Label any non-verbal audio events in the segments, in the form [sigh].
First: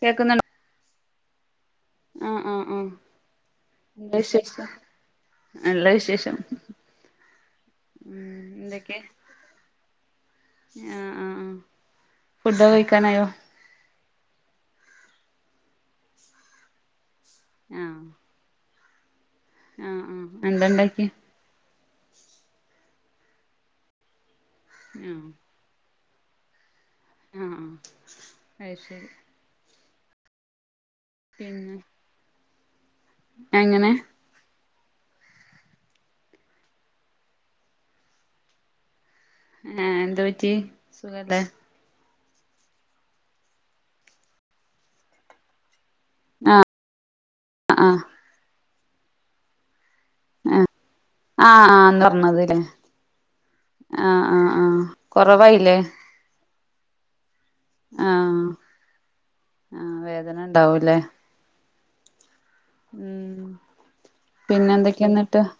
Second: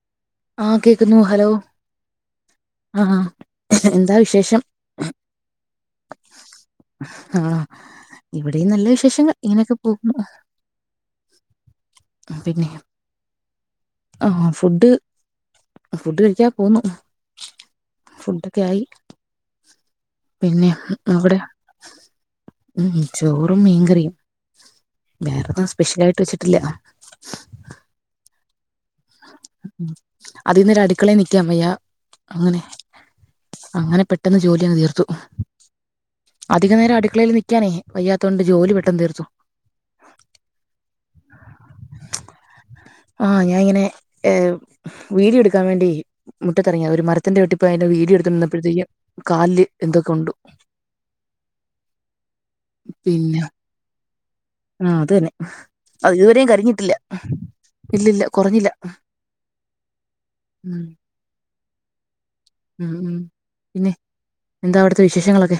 കേൾക്കുന്നുണ്ടോ? ആ കേക്കുന്നു ഹലോ ആഹ് ആഹ് ആഹ് എന്താ വിശേഷം നല്ല വിശേഷം ആ ഉം ഇവിടെയും നല്ല വിശേഷങ്ങൾ ഇങ്ങനെയൊക്കെ പോകുന്നു ആ ആ ആ ഫുഡ്‌ ഒക്കെ കഴിക്കാനായോ? ആ ഫുഡ് ഫുഡ് കഴിക്കാ പോവുന്നു ആഹ് ഫുഡൊക്കെ ആയി ആഹ് ആഹ് എന്താ പിന്നെയാ ഇണ്ടാക്കിയെ നോക്കട്ടെ ഉം ചോറും മീൻകറിയും ആഹ് വേറെത്താ സ്പെഷ്യലായിട്ട് വെച്ചിട്ടില്ല ആ ആ അത് ശരി അധികനേരം അടുക്കളയിൽ നിക്കാൻ വയ്യ പിന്നെ അങ്ങനെ എങ്ങനെ അങ്ങനെ പെട് ട്ടെന്ന് ജോലിയങ്ങ് തീർത്തു അധിക നേരം അടുക്കളയിൽ നിൽക്കാനേയ് വയ്യാതൊണ്ട് ജോലി പെട്ടെന്ന് തീർത്തു ഏ എന്തുപറ്റി സുഖല്ലേ? ആ ഞ്ഞാ ഇങ്ങനെ ഏ വീഡിയോ എടുക്കാൻ വേണ്ടി ആഹ് മുറ്റ്ത്തെറങ്ങിയ ഒരു മരത് ത്തിന്റെ ചോട്ടിപ്പോയ് അയ്ന്റെ ആഹ് വീഡിയോ എട്തോണ്ട് ന്നപ്പഴത്തേക്കും കാൽല് എന്തോ കൊണ്ടു ആ ആ അന്ന് പർഞ്ഞത് ലേ പിന്നെ ആ അത് തന്നെ കൊറവായില്ലേ അത് ഇതുവരും കരിഞ്ഞിട്ടില്ല ഇല്ല ഇല്ല കുറഞ്ഞില്ല ആ ഉം വേധനണ്ടാവൂല്ലേ ഉം ഉം പിന്നെ എന്താ അവ്ടത്തെ വിശേഷങ്ങളൊക്കെ?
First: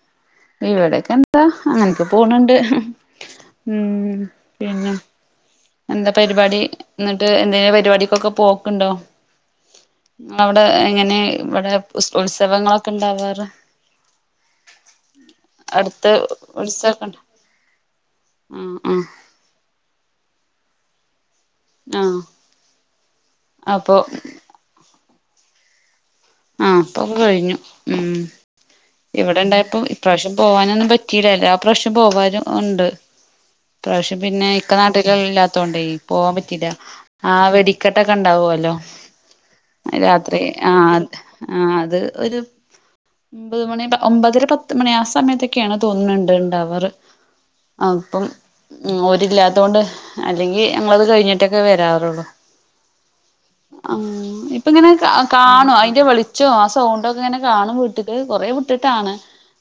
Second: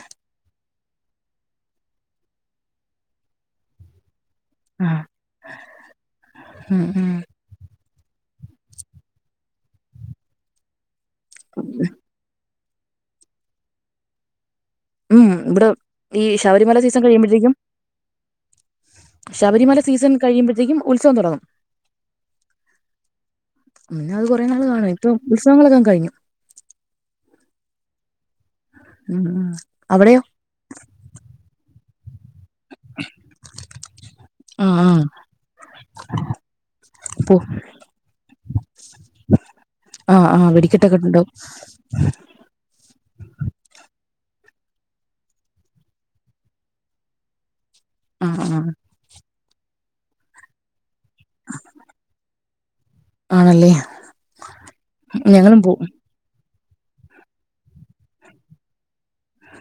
ഇവടെക്കെന്താ അങ്ങനൊക്കെ പോണ് ണ്ട് ഉം പിന്നെ എന്താ പരിപാടി ഉം ഉം ന്ന്ട്ട് എ ന്തേ പരിപാടിക്കൊക്കെ പോക്ക്ണ്ടോ ഇങ്ങളവടെ എങ്ങനെ ഇവടെ സ്‌ക്കൂൾത്സവങ്ങളൊക്കെ ണ്ടാവാറ്. ഉം ഇബടെ ഈ ശബരിമല സീസൺ ഉത്സവൊക്കെണ്ട് കഴിയുമ്പഴത്തേക്കും ആ ആ ശബരിമല സീസൺ കഴിയുമ്പഴത്തേക്കും ഉത്സവം തൊടങ്ങും ആഹ് അപ്പൊ [unintelligible] കാണും ഇപ്പം ഉത്സവങ്ങളൊക്കെ കഴിഞ്ഞു. ആഹ് ഇപ്പൊക്കെ കഴിഞ്ഞു ഉം ഉം ഇവടെ ഉം ണ്ടായപ്പോ അവിടെയോ ഇപ്രാവശ്യം പോവാനൊന്നും പറ്റീല എല്ലാ പ്രാവശ്യം പോവാനും ഉണ്ട് ഇപ്രാവ്ശ്യം പിന്നെ ആ ഇക്ക ആ നാട്ട്ലില്ലാത്തോണ്ടേ പോവാം പറ്റീല. പോ ആഹ് വെടിക്കെട്ടൊക്കെ ണ്ടാവോലോ ആ ആ രാത്രി വെടിക്കെട്ടൊക്കെ ആഹ് ഉണ്ടാവും ആഹ് അത് ഒര് ഒമ്പത് മണി പ ഒമ്പതര, പത്ത് മണി ആ സമയത്തൊക്കേണ് തോന്ന്ണ് ണ്ട് ഇണ്ടാവാറ്. അപ്പം ആ ആ ഉം ഓരില്ലാത്തോണ്ട് അല്ലെങ്കി ഞങ്ങളത് കഴിഞ്ഞിട്ടൊക്കെ വെരാറൊള്ളു ആണല്ലേ ഉം ഇപ്പങ്ങനെ ഞങ്ങളും അകാണോ പോവും അയ്ന്റെ വെളിച്ചോം ആ സോണ്ടൊക്കെങ്ങനെ കാണും വീട്ട്ക്ക് കൊറേ വ്ട്ട്ട്ടാണ്.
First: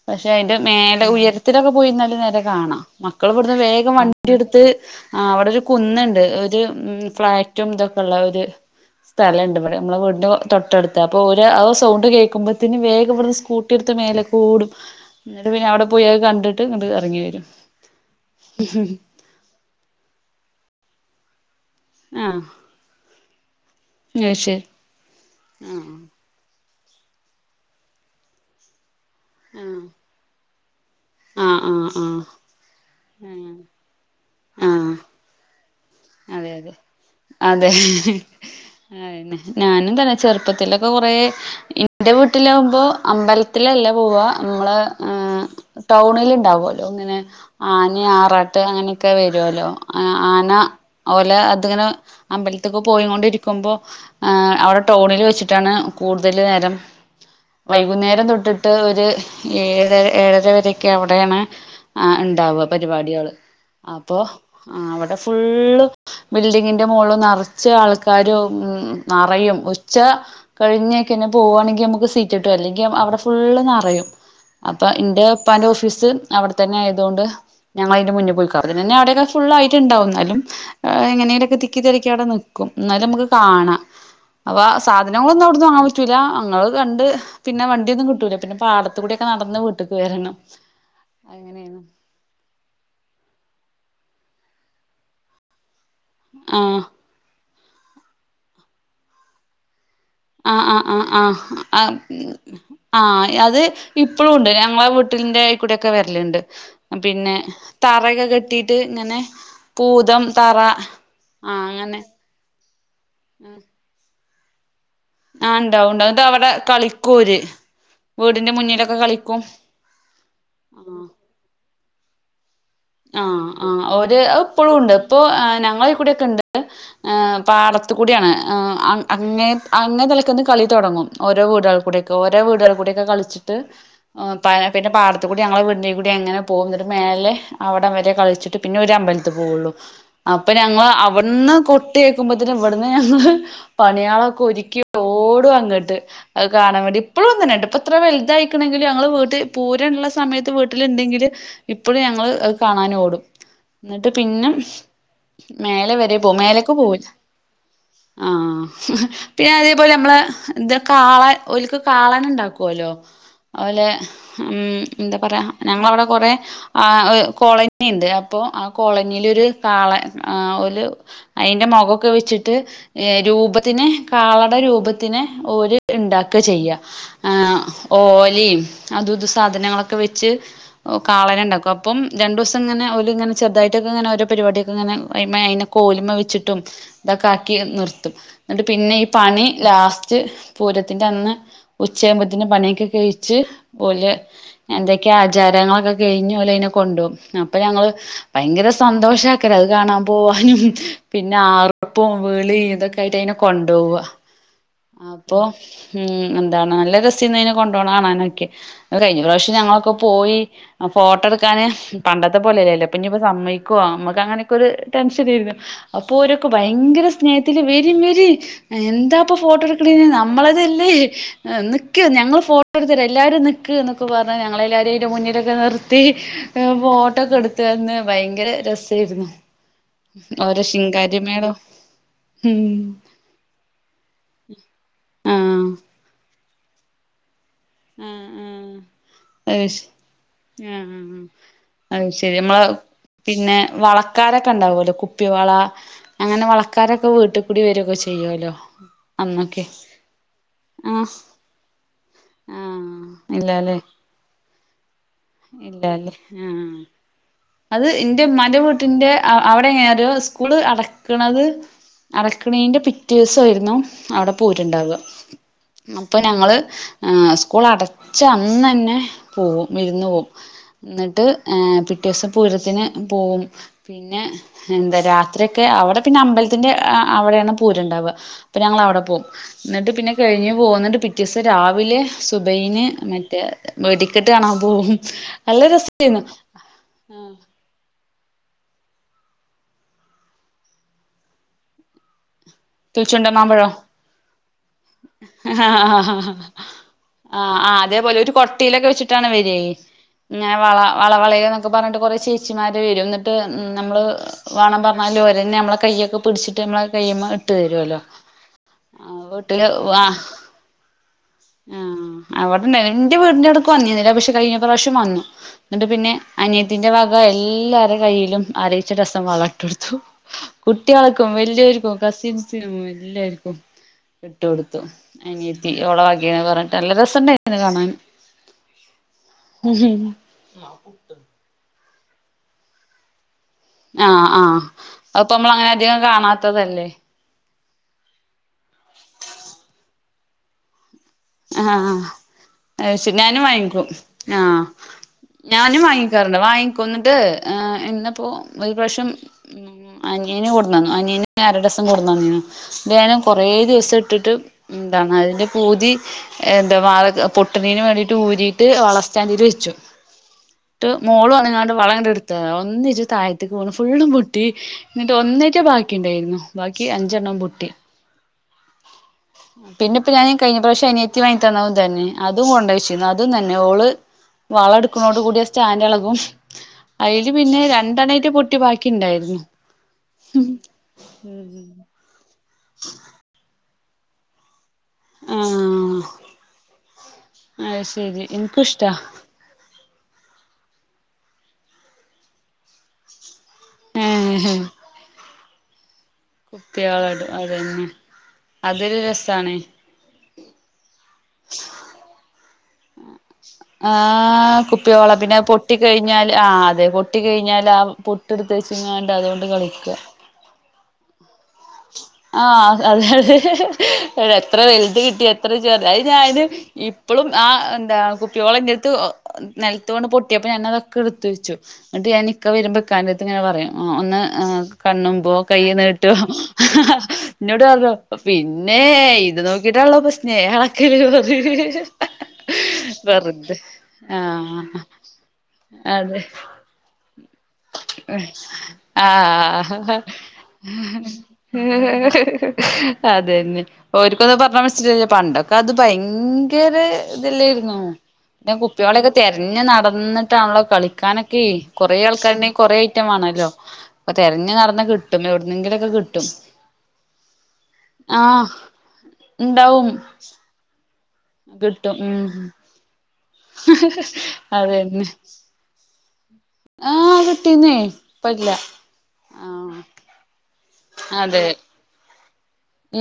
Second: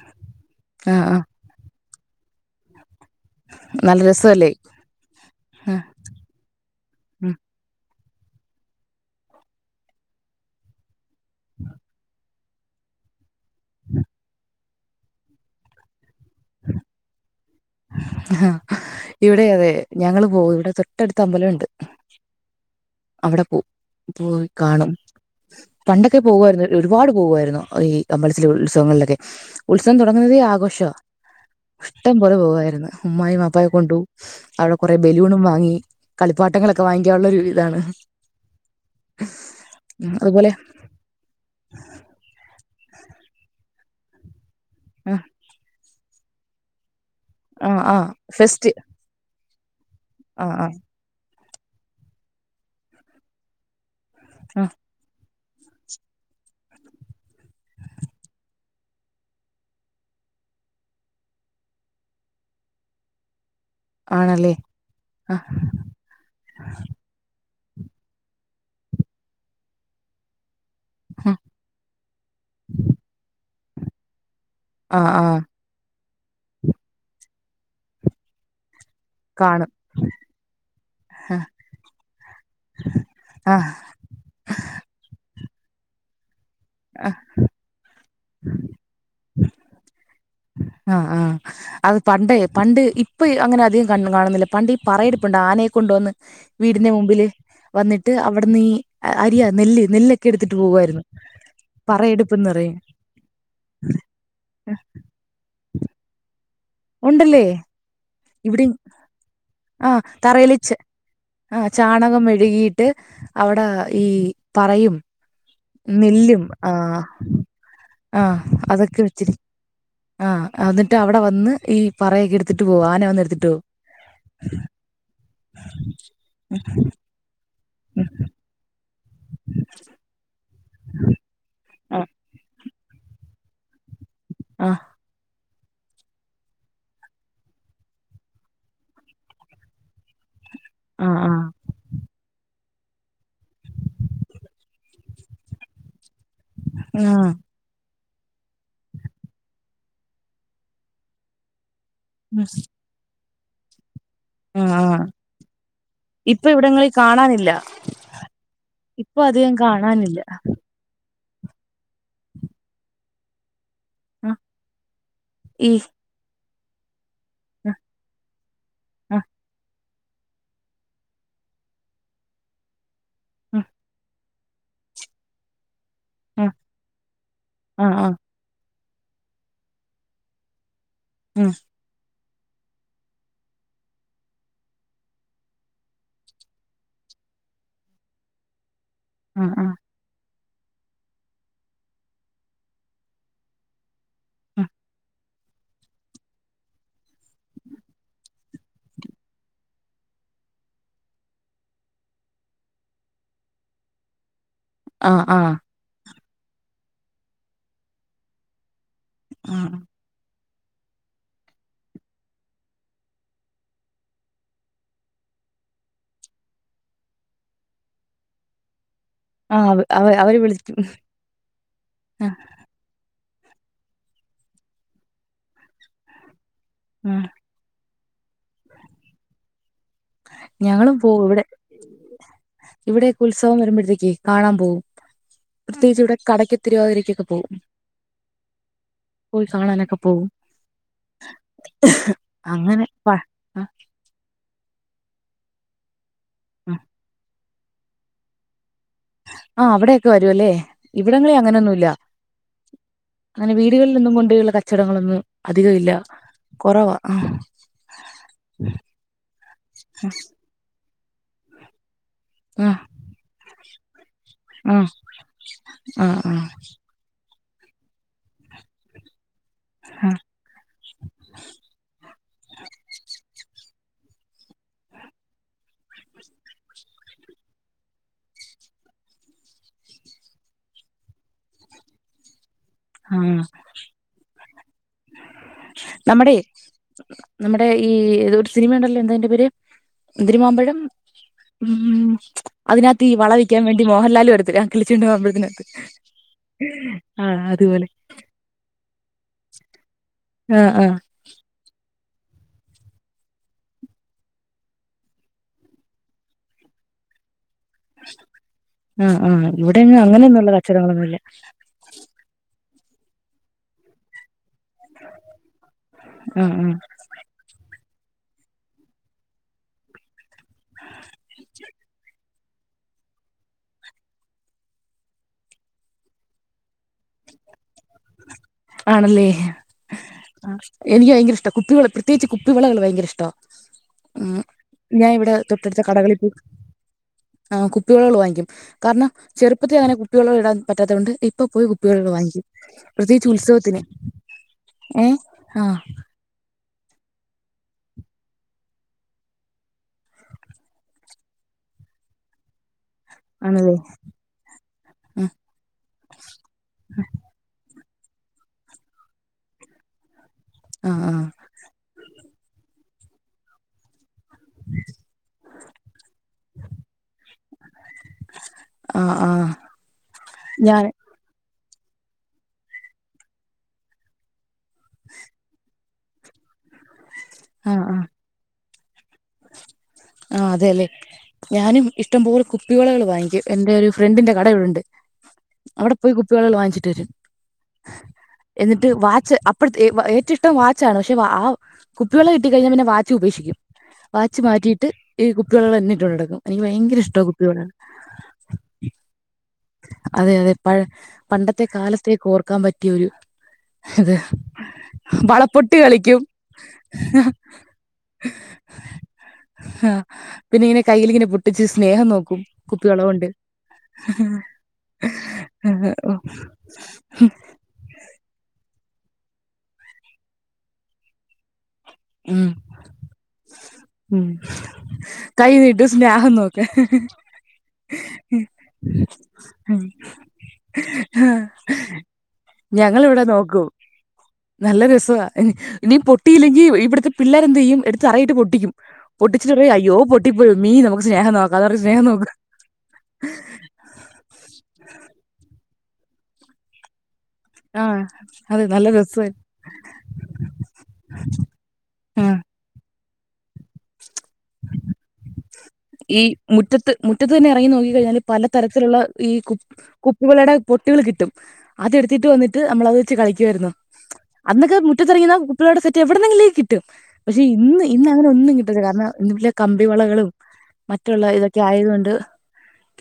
പക്ഷെ അയ്ന്റെ ആ മേലെ ആ ഉയരത്തിലൊക്കെ പോയി ന്നാല് നേരെ കാണാ മക്കള് വ്ട്ന്ന് വേഗം നല്ല രസല്ലേ വണ്ടിട്ത്ത് ആഹ് വടെ ഒര് ആ കുന്ന്ണ്ട് ഒര് ഉം ഫ്ളാറ്റും തൊക്കെള്ള ഒര് സ്ഥലണ്ട് വടെ മ്മളെ വീടിന്റെ തൊട്ടട് ത്താ പ്പൊ ഓരാ ആ സൗണ്ട് കേക്കുമ്പോത്തിന് വേഗം വ്ട്ന്ന് സ്കൂട്ടി ട്ത്ത് മേലേക്കോടും ന്ന്ട്ട് പിന്നെ അവടെ പോയി അത് കണ്ട്ട്ട് ഇങ്ങട്ട് എറങ്ങി വെരും. ഇവടെ അതെ ഞങ്ങള് പോവും ഇവടെ തൊട്ടട്ത്ത് അമ്പലണ്ട്. ആഹ് അവടെ പോവും പോയി കാണും ആ പണ്ടൊക്കെ പോവാര്ന്നു ഒരുപാട് പോവാര്ന്നു ഈ അമ്പലത്തില് ഉത്സവങ്ങളിലെക്കെ ഉത്സവം തൊടങ്ങുന്നതേ ആഘോഷാ ആ ആ ആ ഇഷ്ട്ടം പോലെ പോവാര്ന്ന് ഉമ്മായും വാപ്പായും കൊണ്ടോവും ആ അവടെ ആ കൊറേ ബെലൂണും വാങ്ങി. അതെ യതെ കളിപ്പാട്ടങ്ങളൊക്കെ വാങ്ങിക്കാനുള്ള ഒരു അതെ ഇതാണ് അയെന്നെ ഞാനും തന്നെ അതുപോലെ ചെർപ്പത്തിലൊ [unintelligible] കൊറേ ഇന്റെ വീട്ടിലാവ്മ്പോ അമ്പലത്തിലല്ല പോവ അമ്മളെ ആ ഏഹ് ടൗണില് ണ്ടാവോലോ ഇങ്ങനെ ആ ആ ആനീ ആറാട്ട് ഫെസ്റ്റ് അങ്ങനെക്കെ വെരോലോ ആ ആന അത് പോലെ അത്ങ്ങനെ അമ്പൽത്ത്ക്ക് പോയീക്കൊണ്ടിരിക്ക്മ്പോ ഏഹ് ആ അവടെ ട്ടൗണില് വെച്ച്ട്ടാണ് കൂട്തല് നേരം വൈകുന്നേരം തൊട്ട്ട്ട് ഒര് ഏഴ് ഏഴര വരെക്കെ അവടേണ് ആഹ് ഇണ്ടാവാ പരിപാട്യേള് അപ്പൊ ആണല്ലേ ആഹ് അവടെ ആ ഫുള്ളു ബിൽഡിങ്ങിന്റെ മോൾള് നറച്ച് ആൾക്കാരും ഉം നറയും ഉച്ച കഴിഞ്ഞേക്കെന്നെ ആ പോവാണെങ്കി ഞമ്മക്ക് സീറ്റ്ട്ടും അല്ലെങ്കി അവടെ ഫുള്ള് നറയും. അപ്പൊ ആ ആ ഇന്റെ ഇപ്പാന്റെ ഓഫീസ് അവടെ തെന്നായ തോണ്ട് ഞങ്ങളയ്ന്റെ മുന്നിപോയിക്കും അപ്പ തെന്നെ അവടൊരു കാണും ഫുള്ളായ്ട്ട്ണ്ടാവും ന്നാലും ഏഹ് എങ്ങനെലൊക്കെ തിക്കി തെരക്കി അവടെ ന്ക്കും ന്നാലും അമ്മക്ക് ആ കാണാ അപ്പ സാധനങ്ങളൊന്നും അവ്ട്ന്ന് വാങ്ങാം പറ്റൂല്ല അങ്ങള് കണ്ട് ആ പിന്നെ വണ്ട്യൊന്നും ക് ട്ടൂല പിന്നെ പാടത്ത് കൂട്യൊക്കെ നടന്ന് വീട്ട്ക്ക് വെരണം ആഹ് ആഹ് [unintelligible] പണ്ടേ പണ്ട് ഇപ്പം ഇ അങ്ങനെ അധികം കൺ കാണുന്നില്ല പണ്ട് ഈ പറയെടുപ്പുണ്ട് ആനയെ കൊണ്ടുവന്ന് ആഹ് വീടിന്റെ മുമ്പില് വന്നിട്ട് അവിടന്നീ അരിയാ നെല്ല് നെല്ല ക്കെ എട്ത്തിട്ട് ആഹ് ആഹ് പോവാര്ന്നു ആഹ് ആഹ് ആഹ് പറയെടുപ്പെന്നു പറയും ആഹ് അത് ഇപ്പളുവുണ്ട് ഞങ്ങളെ വീട്ട്ന്റെ ഐക്കൂടെക്കെ വെര്ല്ണ്ട് പിന്നെ ഉണ്ടല്ലേ തറെക്കെ കെട്ടീട്ട് ങ്ങനെ ആഹ് തറേല് ച ആഹ് അങ്ങനെ ചാണകം മെഴ്കീട്ട് അവടെ ഈ പറയും ആഹ് ഇണ്ടാവും ഇണ്ടാവും ന്നിട്ട് നെല്ലും അവിടെ ആഹ് കളിക്കോര് അഹ് വീടിന്റെ മുന്നിലൊക്കെ അതൊക്കെ വെച്ചിരി കളിക്കും ആഹ് അന്നിട്ട് അവടെ വന്ന് ഈ പറയക്കെട് ത്തിട്ട് പോവാ ആഹ് ആഹ് ഓര് അഹ്പ്പളും ണ്ട് പ്പൊ ഞങ്ങളയ്കൂടൊക്കെ ഇണ്ട് ആഹ് ഉം പാടത്തുകൂടിയാണ് ആഹ് അങ്ങെ അങ്ങെ തലക്കന്ന് കളി തൊടങ്ങും ഓരോ വീടുകൾ ആ കൂടിയൊക്കെ ഓരോ വീടുകൾ കൂടിയൊക്കെ കളിച്ചിട്ട് ആഹ് പാ ആ പിന്നെ പാട ത്തു കൂടി ങ്ങളെ വീട്ന്റെയി കൂടി അങ്ങനെ പോകും ന്ന്ട്ട് മേലെ അവടം വരെ കളിച്ചിട്ട് പിന്നെ അവര് അമ്പലത്തി പോവുള്ളു അപ്പൊ ഞങ്ങളെ ആ ആ അവട്ന്ന് കൊട്ട് കേക്കുമ്പോത്തിന് ഇവിടുന്ന് ഞങ്ങള് പണിയാളൊക്കെ ഒരിക്കി ഓടും അങ്ങട്ട് അത് കാണാൻ വേണ്ടി ആ പ്പളും അങ്ങനേട്ടൊ പ്പൊ എത്ര വല്തായിക്കണെങ്കിലു ഞങ്ങള് വീട്ടി പൂരള്ള സമയത്ത് വീട്ട്ല്ണ്ടെങ്കില് ഇപ്പഴും ഞങ്ങള് ഉം. അഹ് കാണാനോടും ന്നിട്ട് പിന്നെ ആ ആ മേലെ വരെ പോം ഇപ്പൊ മേലക്ക് ഇവിടങ്ങളിൽ പോവില്ല കാണാനില്ല ആഹ് ഇപ്പൊ പിന്നെ അധികം അതേപോലെ മ്മള് കാണാനില്ല ന്താ കാളെ ഓല്ക്ക് കാളനെണ്ടാക്കുവല്ലോ ഓലെ ആ ഉം ന്താ പറയാ ഈ ഞങ്ങളവിടെ കൊറെ ആഹ് ആ കോളനിയിണ്ട് അപ്പോ ആ ആ കോളനിലൊര് കാളെ ആഹ് ഓല് അയിന്റെ മൊഖൊക്കെ വെച്ചിട്ട് ആ രൂപത്തിന് കാളട രൂപ ത്തിന് ഓല് ഇണ്ടാക്ക ആ ചെയ്യ ആ ആ ഓലിം അതും ഇതും സാധനങ്ങളൊക്കെ വെച്ച് ഒ ഉം കാളനെണ്ടാക്കും അപ്പം രണ്ടൂസംങ്ങനെ ഓല്ങ്ങെനെ ചെർതായിട്ടൊക്കെ ഇങ്ങനെ ഓരോ പരിപാടിയക്കെങ്ങനെ അയ്മെ അയിനെ കോല്മ്മെ വെച്ചിട്ടും ഇതൊക്കെ ആക്കി നിർത്തും ന്നിട്ട് പിന്നെ ഈ ആ പണി ആ ലാസ്റ്റ് പൂരത്തിന്റെ അന്ന് ഉച്ചയാമ്പോത്തിന് പണിയൊക്കെ കഴിച്ചു ഓല് ഉം, എന്തൊക്കെ ആ ചാരങ്ങളൊക്കെ കഴിഞ്ഞ് ഓലയ്നെ കൊണ്ട്പോം അപ്പൊ ഞങ്ങള് ഭയങ്കര സന്തോഷാക്കരെ അത് കാണാൻ പോവാനും പിന്നെ ആർപ്പും വിളിം ഇതൊക് ക്കായിട്ടയ്നെ കൊണ്ടൂവ [inaudible] അപ്പൊ ആ ഉം എന്താണ് നല്ല രസേന്നു അയ്നെ കൊണ്ടോണ കാണാനൊക്കെ അഹ് കഴിഞ്ഞ ആ പ്രാവശ്യം ഞങ്ങളൊക്കെ പോയി അ ഫോട്ടെട് ക്കാന് ഉം പണ്ടത്തെ പോലെല്ലല്ലോ പ്പോ ഞ്ഞിപ്പോ സമ്മയ്ക്കൊ അമ്മക്കങ്ങനൊക്കൊര് ടെൻഷനേര്ന്നു അപ്പോരൊക്കെ ഭയങ്കര സ്നേഹത്തില് വെരിം വെരിം എന്താ ഇപ്പൊ ആ അവ ഫോട്ടോഎട്ക്കണെയ്‌ന് അവ- അവര് വിളിക്കും നമ്മളതല്ലേ നിക്ക് ആ ഞങ്ങള് ഫോ ട്ടോ എടുത്തരാ എല്ലാരും നിക്ക്ന്നൊക്കെ പർഞ്ഞ ഞങ്ങള എല്ലാരേം അയ്ന്റെ മുന്നിലൊക്കെ നിർത്തി ആ ഫോട്ടോക്കെ എടു ത്തന്നു ഭയങ്കര രസേരുന്നു ഓരെ ഞങ്ങളും ശിങ്കാരി പോവും മേളം ഇവിടെ ഉം ഇവിടെയൊക്കെ ഉത്സവം വരുമ്പോഴത്തേക്കെ കാണാൻ പോകും ആഹ് പ്രത്യേകിച്ച് ഇവിടെ കടയ്ക്ക് തിരുവാതിരക്കൊക്കെ പോകും ആഹ് ആഹ് പോയി അയ്ശെ കാണാനൊക്കെ പോകും ആഹ് ആഹ് ആഹ് അയ്ശരി നമ്മള അങ്ങനെ പ പിന്നെ ആ വള ക്കാരൊക്കെ ണ്ടാവുല്ലോ കുപ്പി വള അങ്ങനെ ആ. വളക്കാരൊക്കെ വീട്ട് കൂടി വരൊക്കെ ചെയ്യോല്ലോ ആഹ് അവിടെയോക്കെ വരു ല്ലേ ഇവിടങ്ങളെ അങ്ങനൊന്നുംല്ല ആഹ് ങ്ങനെ ഇല്ലാല്ലേ വീടുകളിൽ നിന്നും കൊണ്ട്ള്ള കച്ചടങ്ങളൊന്നും അധിക ഇല്ല ഇല്ലാല്ലേ ആഹ് കുറവാ ആഹ് അത് ഇന്റെ മ്മാന്റെ വീട്ട്ന്റെ അവിടെങ്ങനെ ഒരു സ്കൂള് അടക്ക്ണത് ആ അടക്ണെന്റെ പിറ്റേസായിരുന്നു അവിടെ ആ പോയിട്ട്ണ്ടാവ ആ അപ്പൊ ആ ഞങ്ങള് ആഹ് സ്കൂളടച്ച അന്നന്നെ പോവും വിര്ന്ന് ആ പോവും ന്നിട്ട് ഏഹ് പിറ്റേസം പൂരത്തിന് പോവും പിന്നെ എന്ത രാത്രിയൊക്കെ അവിടെ പിന്നെ അമ്പൽത്തിന്റെ അവിടെണ് പൂരണ്ടാവ അപ്പൊ ഞങ്ങളവ്ടെ പോഉം ന്നിട്ട് പിന്നെ കഴിഞ്ഞ് പോന്നിട്ട് പിറ്റേസം രാവിലെ സുബൈന് ആ മറ്റേ വെടിക്കെട്ട് കാണാൻ പോകും നല്ല രസേയിര്ന്നു നമ്മ ഈ ഒരു സിനിമ ഉണ്ടല്ലോ എന്തയ്ന്റെ പേര് എന്തോര്മാമ്പഴം അതിനകത്ത് ഈ വള വിൽക്കാൻ തുളിച്ചുണ്ടമാമ്പഴോ വേണ്ടി മോഹൻലാല് വരത്തില്ല ആഹ് കിളിച്ചുണ്ടൻ മാമ്പഴതിനകത്തു ആഹ് ആഹ് അതേപലെ ഒരു കൊട്ടയിലൊക്കെ വെച്ചിട്ടാണ് വരി ഇങ്ങനെ ആ വള ആ വളവള ഒക്കെ പറഞ്ഞിട്ട് കുറേ ചേച്ചിമാർ വരും എന്നിട്ട് നമ്മൾ വേണം പറഞ്ഞാല് ഓരന്നെ ഞമ്മള കയൊക്കെ പിടിച്ചിട്ട് നമ്മള കൈ്യമ്മ ഇട്ട് തരുല്ലോ ആ ആഹ് ആ വീട്ടില് ഇവിടെങ്ങും വാ അങ്ങനെയൊന്നുള്ള കച്ചവടങ്ങളൊന്നുമില്ല ആഹ് അവിടെ എന്റെ വീടിന്റെറെ അടക്ക് വന്നീന്ന്ല്ല പക്ഷെ കഴഞ്ഞ പ്രാവശം വന്നു എന്നിട്ട് പിന്നെ ആ ആ അനിയത്തിന്റെ ഭാ എല്ലാരെ കയ്യിലും അരെച്ച ടസം വളട്ടെടുത്തു കുട്ടികൾക്കും വല്യോൽക്കും കസിൻസിനും എ ല്ലരിക്കും ഇട്ട് കൊടുത്തു അനിയത്തി ഓളവഗയാ പറഞ്ഞിട്ട് നല്ല രസംണ്ടായി കാണാൻ ആണല്ലേ എനിക്ക് ഭയങ്കര ഇഷ്ട കുപ്പി വള പ്രത്യേകിച്ച് കുപ്പി വളകൾ ഭയങ്കര ഇഷ്ടം ആഹ് ആഹ് ഞാൻ ഇവിടെ അതിപ്പോ നമ്മള് അങ്ങനെ തൊട്ടടുത്ത അധികം കടകളി പോ കാണാത്തതല്ലേ ആഹ് കുപ്പികളുകൾ വാങ്ങിക്കും കാരണം ചെറുപ്പത്തിൽ അങ്ങനെ കുപ്പികളകൾ ഇടാൻ പറ്റാത്തത് കൊണ്ട് ഇപ്പ പോയി ആഹ് കുപ്പികളകൾ വാങ്ങിക്കു അത് പ്ര ശരി ഞാനും വാങ്ങിക്കും ആഹ് ആ ഞാനും വാങ്ങിക്കും വാങ്ങിക്കാറുണ്ട് വാങ്ങിക്കന്നിട്ട് ന്നപ്പോ ഒരു പ്രവശ്യം ഉം അനിയന് കൊടുന്നന്നു അനിയന്അര ടസം കൊടുന്നന്നീന്നു ന്നിട് ഞാൻ കൊറെേ ആണല്ലേ ദിവസം ഇട്ടിട്ട് എന്താണ് ആ അതിന്റെ പൂതി എന്താ മാ പൊട്ടണിന് വേണ്ടിട്ട് ഊരിയിട്ട് വള സ്റ്റാൻഡൽ വെച്ചു ട്ട് ആ ആ മോള വന്നുങ്ങാണ്ട് വളങ്ങട്ട് എടുത്തത ഒന്നിച്ച് താഴ്തക്ക് വീണ് ഫുള്ളും പൊട്ടി ട്ടി എന്നിട്ട് ഒന്നേറ്റ ബാക്കി ഉണ്ടായിരുന്നു ബാക്കി അഞ്ചെണ്ണം പൊട്ടി ആഹ് ആഹ് പിന്നെപ്പൊ ഞാൻ ഈ കഴി ഞ്ഞ ത്തി വാങ്ങിത്തന്നതും തന്നെ അതും കൊണ്ടചീന്ന് അതും തന്നെ ഓള് വള എടുക്കുന്നോടു കൂടിയ സ്റ്റാൻഡ് ഇളകും അയ്ല് പിന്നെ രണ്ടെണയിറ്റ പൊട്ടി ബാക്കി ഉണ്ടായിരുന്നു ആഹ് അതെല്ലെ ഞാനും ഇഷ്ടംപോലെ കുപ്പിവളകള് വാങ്ങിക്കും എൻന്റെറെ ഒരു ഫ്രണ്ടിന്റെ കടഇവിടെ ണ്ട് അവിടെ ആഹ് പോയി കുപ്പികളൾ വാങ്ങിച്ചിട്ട് വരും അത് ശരി ഇൻക്കും എന്നിട്ട് ഇഷ്ടാ വാച്ച അപ്പോ ഏവും ഇഷ്ടം വാച്ചായ്ർന്ന് പക്ഷേ ആ കുപ്പിവള കിട്ടിക്കഴിഞ്ഞാൽ പിന്നെ വാച്ച് ഉപേക്ഷിക്കും വാച്ച് ഏഹ് മാറ്റിയിട്ട് ഈ കുപ്പിവളകൾതന്നെ ഇട്ട് നടക്കും എനിക്ക് ഭയങ്കര കുപ്പിവള ഇഷ്ടമാണ് ഇടും കുപ്പിവെള്ളം അതന്നെ അതൊരു രസണ് അതെ അതെ പഴെ പണ്ടത്തെ കാലത്തേക്ക് ഓർക്കാൻ പറ്റിയൊരു ആഹ് കുപ്പ വള പിന്നെ അത് പൊട്ടി വളപ്പൊട്ട് കളിക്കും കഴിഞ്ഞാല് ആഹ് അതെ പൊട്ടിക്കഴിഞ്ഞാല് ആ പൊ ട്ട് എട്ത്തെച്ചുങ്ങാണ്ട് അതൊണ്ട് ആഹ് പിന്നെ ഇങ്ങനെ കയ്യിലിങ്ങനെ പൊട്ടിച്ച് സ്നേഹം നോക്കും ആഹ് അതെ കുപ്പിവെള്ളം കൊണ്ട് അതെ എത്ര വലുത് കിട്ടി എത്ര ചെറുത് കിട്ടി അത് ഞാനും ഇപ് ഇപ്പളും ആ എന്താ കുപ്പിവള ഇന്റടുത്ത് നിലത്ത് വീണ് പൊട്ടിയപ്പോം ഞാനതൊക്കെ എടുത്ത് വെച്ചു എന്നിട്ട് ഞാന് ഉം, ഇക്ക വരുമ്പോ ഇക്കാന്റെ അടുത്ത് ഇങ്ങനെ പറയും ഒന്ന് ഉം. കണ്ണുമ്പോ കൈ നീട്ടും നീട്ടോ സ്നേഹം നോക്കാൻ ഇന്നോട് പറഞ്ഞു പിന്നെ ഇത് നോക്കിട്ടാണല്ലോ ഇപ്പൊ സ്നേഹ അളക് ഞങ്ങളിവിടെ വെറുതെ നോക്കും ആഹ് നല്ല രസവാ ഇനി അതെ പൊട്ടിയില്ലെങ്കി ഇവിടത്തെ പിള്ളേർ എന്ത്‌ ചെയ്യും എടുത്ത് തറയേൽട്ട് പൊട്ടിക്കും പൊട്ടിചിട്ട് പറയും അയ്യോ ആഹ് പൊട്ടി പ്പോയി മമ്മീ നമുക്ക് സ്നേഹ നോക്കാം പറഞ്ഞു സ്നേഹം നോക്കും അതന്നെ ഓൽക്കൊന്നു പറഞ്ഞാ മനസിലാവൂല്ല പണ്ടൊക്കെ അത് ഭയങ്കര ഇതെല്ലേരുന്നു ആഹ് പിന്ന അതെ നല്ല കുപ്പിവളൊക്കെ രസവാ തെരഞ്ഞു നടന്നിട്ടാണല്ലോ കളിക്കാനൊക്കെ കുറേ ആൾ ആഹ് കുറേ ഐറ്റം വാണല്ലോ അപ്പ തെരഞ് നടന്ന് കി ഈ മുറ്റത്ത് മുറ്റത്ത് തന്നെ ഇറങ്ങി നോക്കി കഴിഞ്ഞാൽ ആഹ് പലതരത്തിലുള്ള ഈ കു ഇണ്ടാവും കുപ്പിവളകളുടെ പൊട്ടികൾ കിട്ടും. കിട്ടും അതെടുത്തിട്ട് ഉം വന്നിട്ട് നമ്മൾ അത് വെച്ച് കളിക്കുമായിരുന്നു. അന്നൊക്കെ അതന്നെ മുറ്റത്തിറങ്ങി നടന്നാൽ കുപ്പി വളയുടെ സെറ്റ് എവിടന്നെങ്കിലും കിട്ടും കിട്ടും ആഹ് പക്ഷെ കിട്ടീന്നേ ഇന്ന് ഇന്ന് അങ്ങനെ ഇപ്പല്ല ഒന്നും കിട്ടില്ല കാരണം ഇന്നില്ലേ ആഹ് കമ്പി വളകളും മറ്റുള്ള അതെ ഇതൊക്കെ ആയതു കൊണ്ട്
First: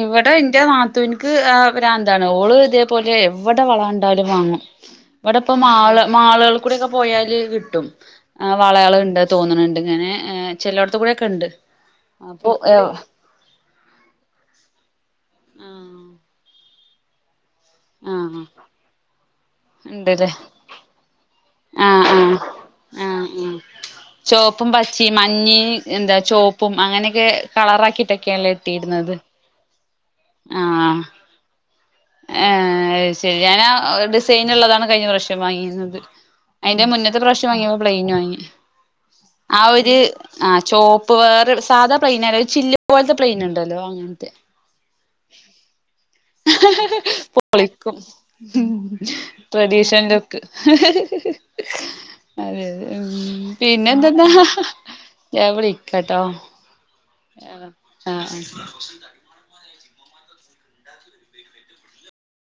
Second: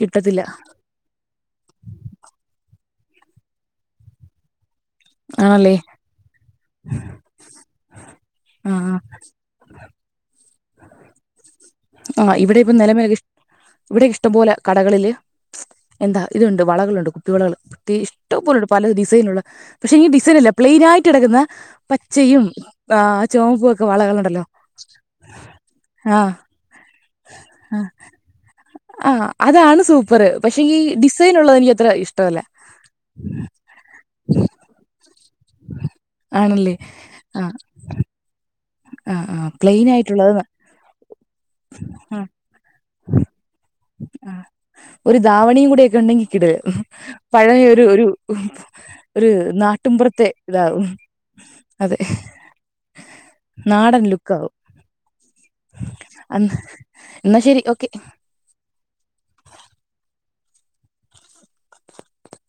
ഇവിടെ ഇന്റെ നാ ത്തൂൻക്ക് ഭ്രാന്താണ്. ഓള് ഇതേപോലെ എവിടെ വള കണ്ടാലും വാങ്ങും. ഇവിടെ ഇപ്പം ആണല്ലേ മാള്, മാളുകൾ കൂടെ പോയാല് കിട്ടും. ആ വളകള്ണ്ട് തോന്ന്‌ണ് ണ്ട് ഇങ്ങനെ ഏഹ് ചെലയിടത്ത് കൂടൊക്കെ ഉണ്ട് ആ അപ്പൊ ഇവിടെ ഇപ്പം നിലമേൽ ഇവിടെ ഇഷ്ടം പോലെ കടകളില് ആഹ് എന്താ ഇത്ണ്ട് വളകളുണ്ട് കുപ്പിവളകള്. ഇഷ്ടം ആഹ് പോലെയുണ്ട് പല ഡിസൈനുള്ള പക്ഷെ ഈ ഇണ്ട്ല്ലേ ഡിസൈനില്ലേ പ്ലെയിൻ ആയിട്ട് കിടക്കുന്ന ആഹ് ആഹ് പച്ചയും ആ ചുവപ്പൊക്കെ വളകളുണ്ടല്ലോ. ച്ചിം മഞ്ഞ എന്താ ആ ചോപ്പും അങ്ങനെയൊക്കെ കളറാക്കിയിട്ടൊക്കെയാ ഇടല് ആഹ് അതാണ് സൂപ്പർ പക്ഷെങ്കിൽ ആഹ് ഡിസൈൻ ഉള്ളത് എനിക്ക് അത്ര ഇഷ് ഏഹ് അഹ് ശരി ഞാനാ ഡിസൈൻ ഉള്ളതാണ് കഴിഞ്ഞ പ്രാവിശ്യം വാങ്ങീന്നത് ആണല്ലേ അതിന്റെ മുന്നത്തെ ആ പ്രാവശ്യം വാങ്ങിയപോ പ്ലെയിൻ വാങ്ങി. ആ ആ ആഹ് പ്ലെയിൻ ഒര് ആയിട്ടുള്ളത് ന- ആഹ് ചോപ്പ് വേറെ സാധാ പ്ലെയിൻ അല്ല. ഒരു ചില്ല് പോലത്തെ പ്ലെയിൻ ഇണ്ടല്ലോ. ആഹ് ഒരു ദാവണിയും കൂടൊക്കെ ഉണ്ടെങ്കിൽ കിടിൽ പഴയൊരു പൊളിക്കും ഒരു, ഒരു ട്രഡീഷൻ നാട്ടിൻപുറത്തെ ലുക്ക് ഇതാവും. അതെ അതെ അതെ ഉം പിന്നെ നാടൻ എന്തന്നാ ലുക്കാവും. ഞാൻ വിളിക്കട്ടോ എന്നാ ശരി ആഹ് ഓക്കെ. ആഹ് ആഹ്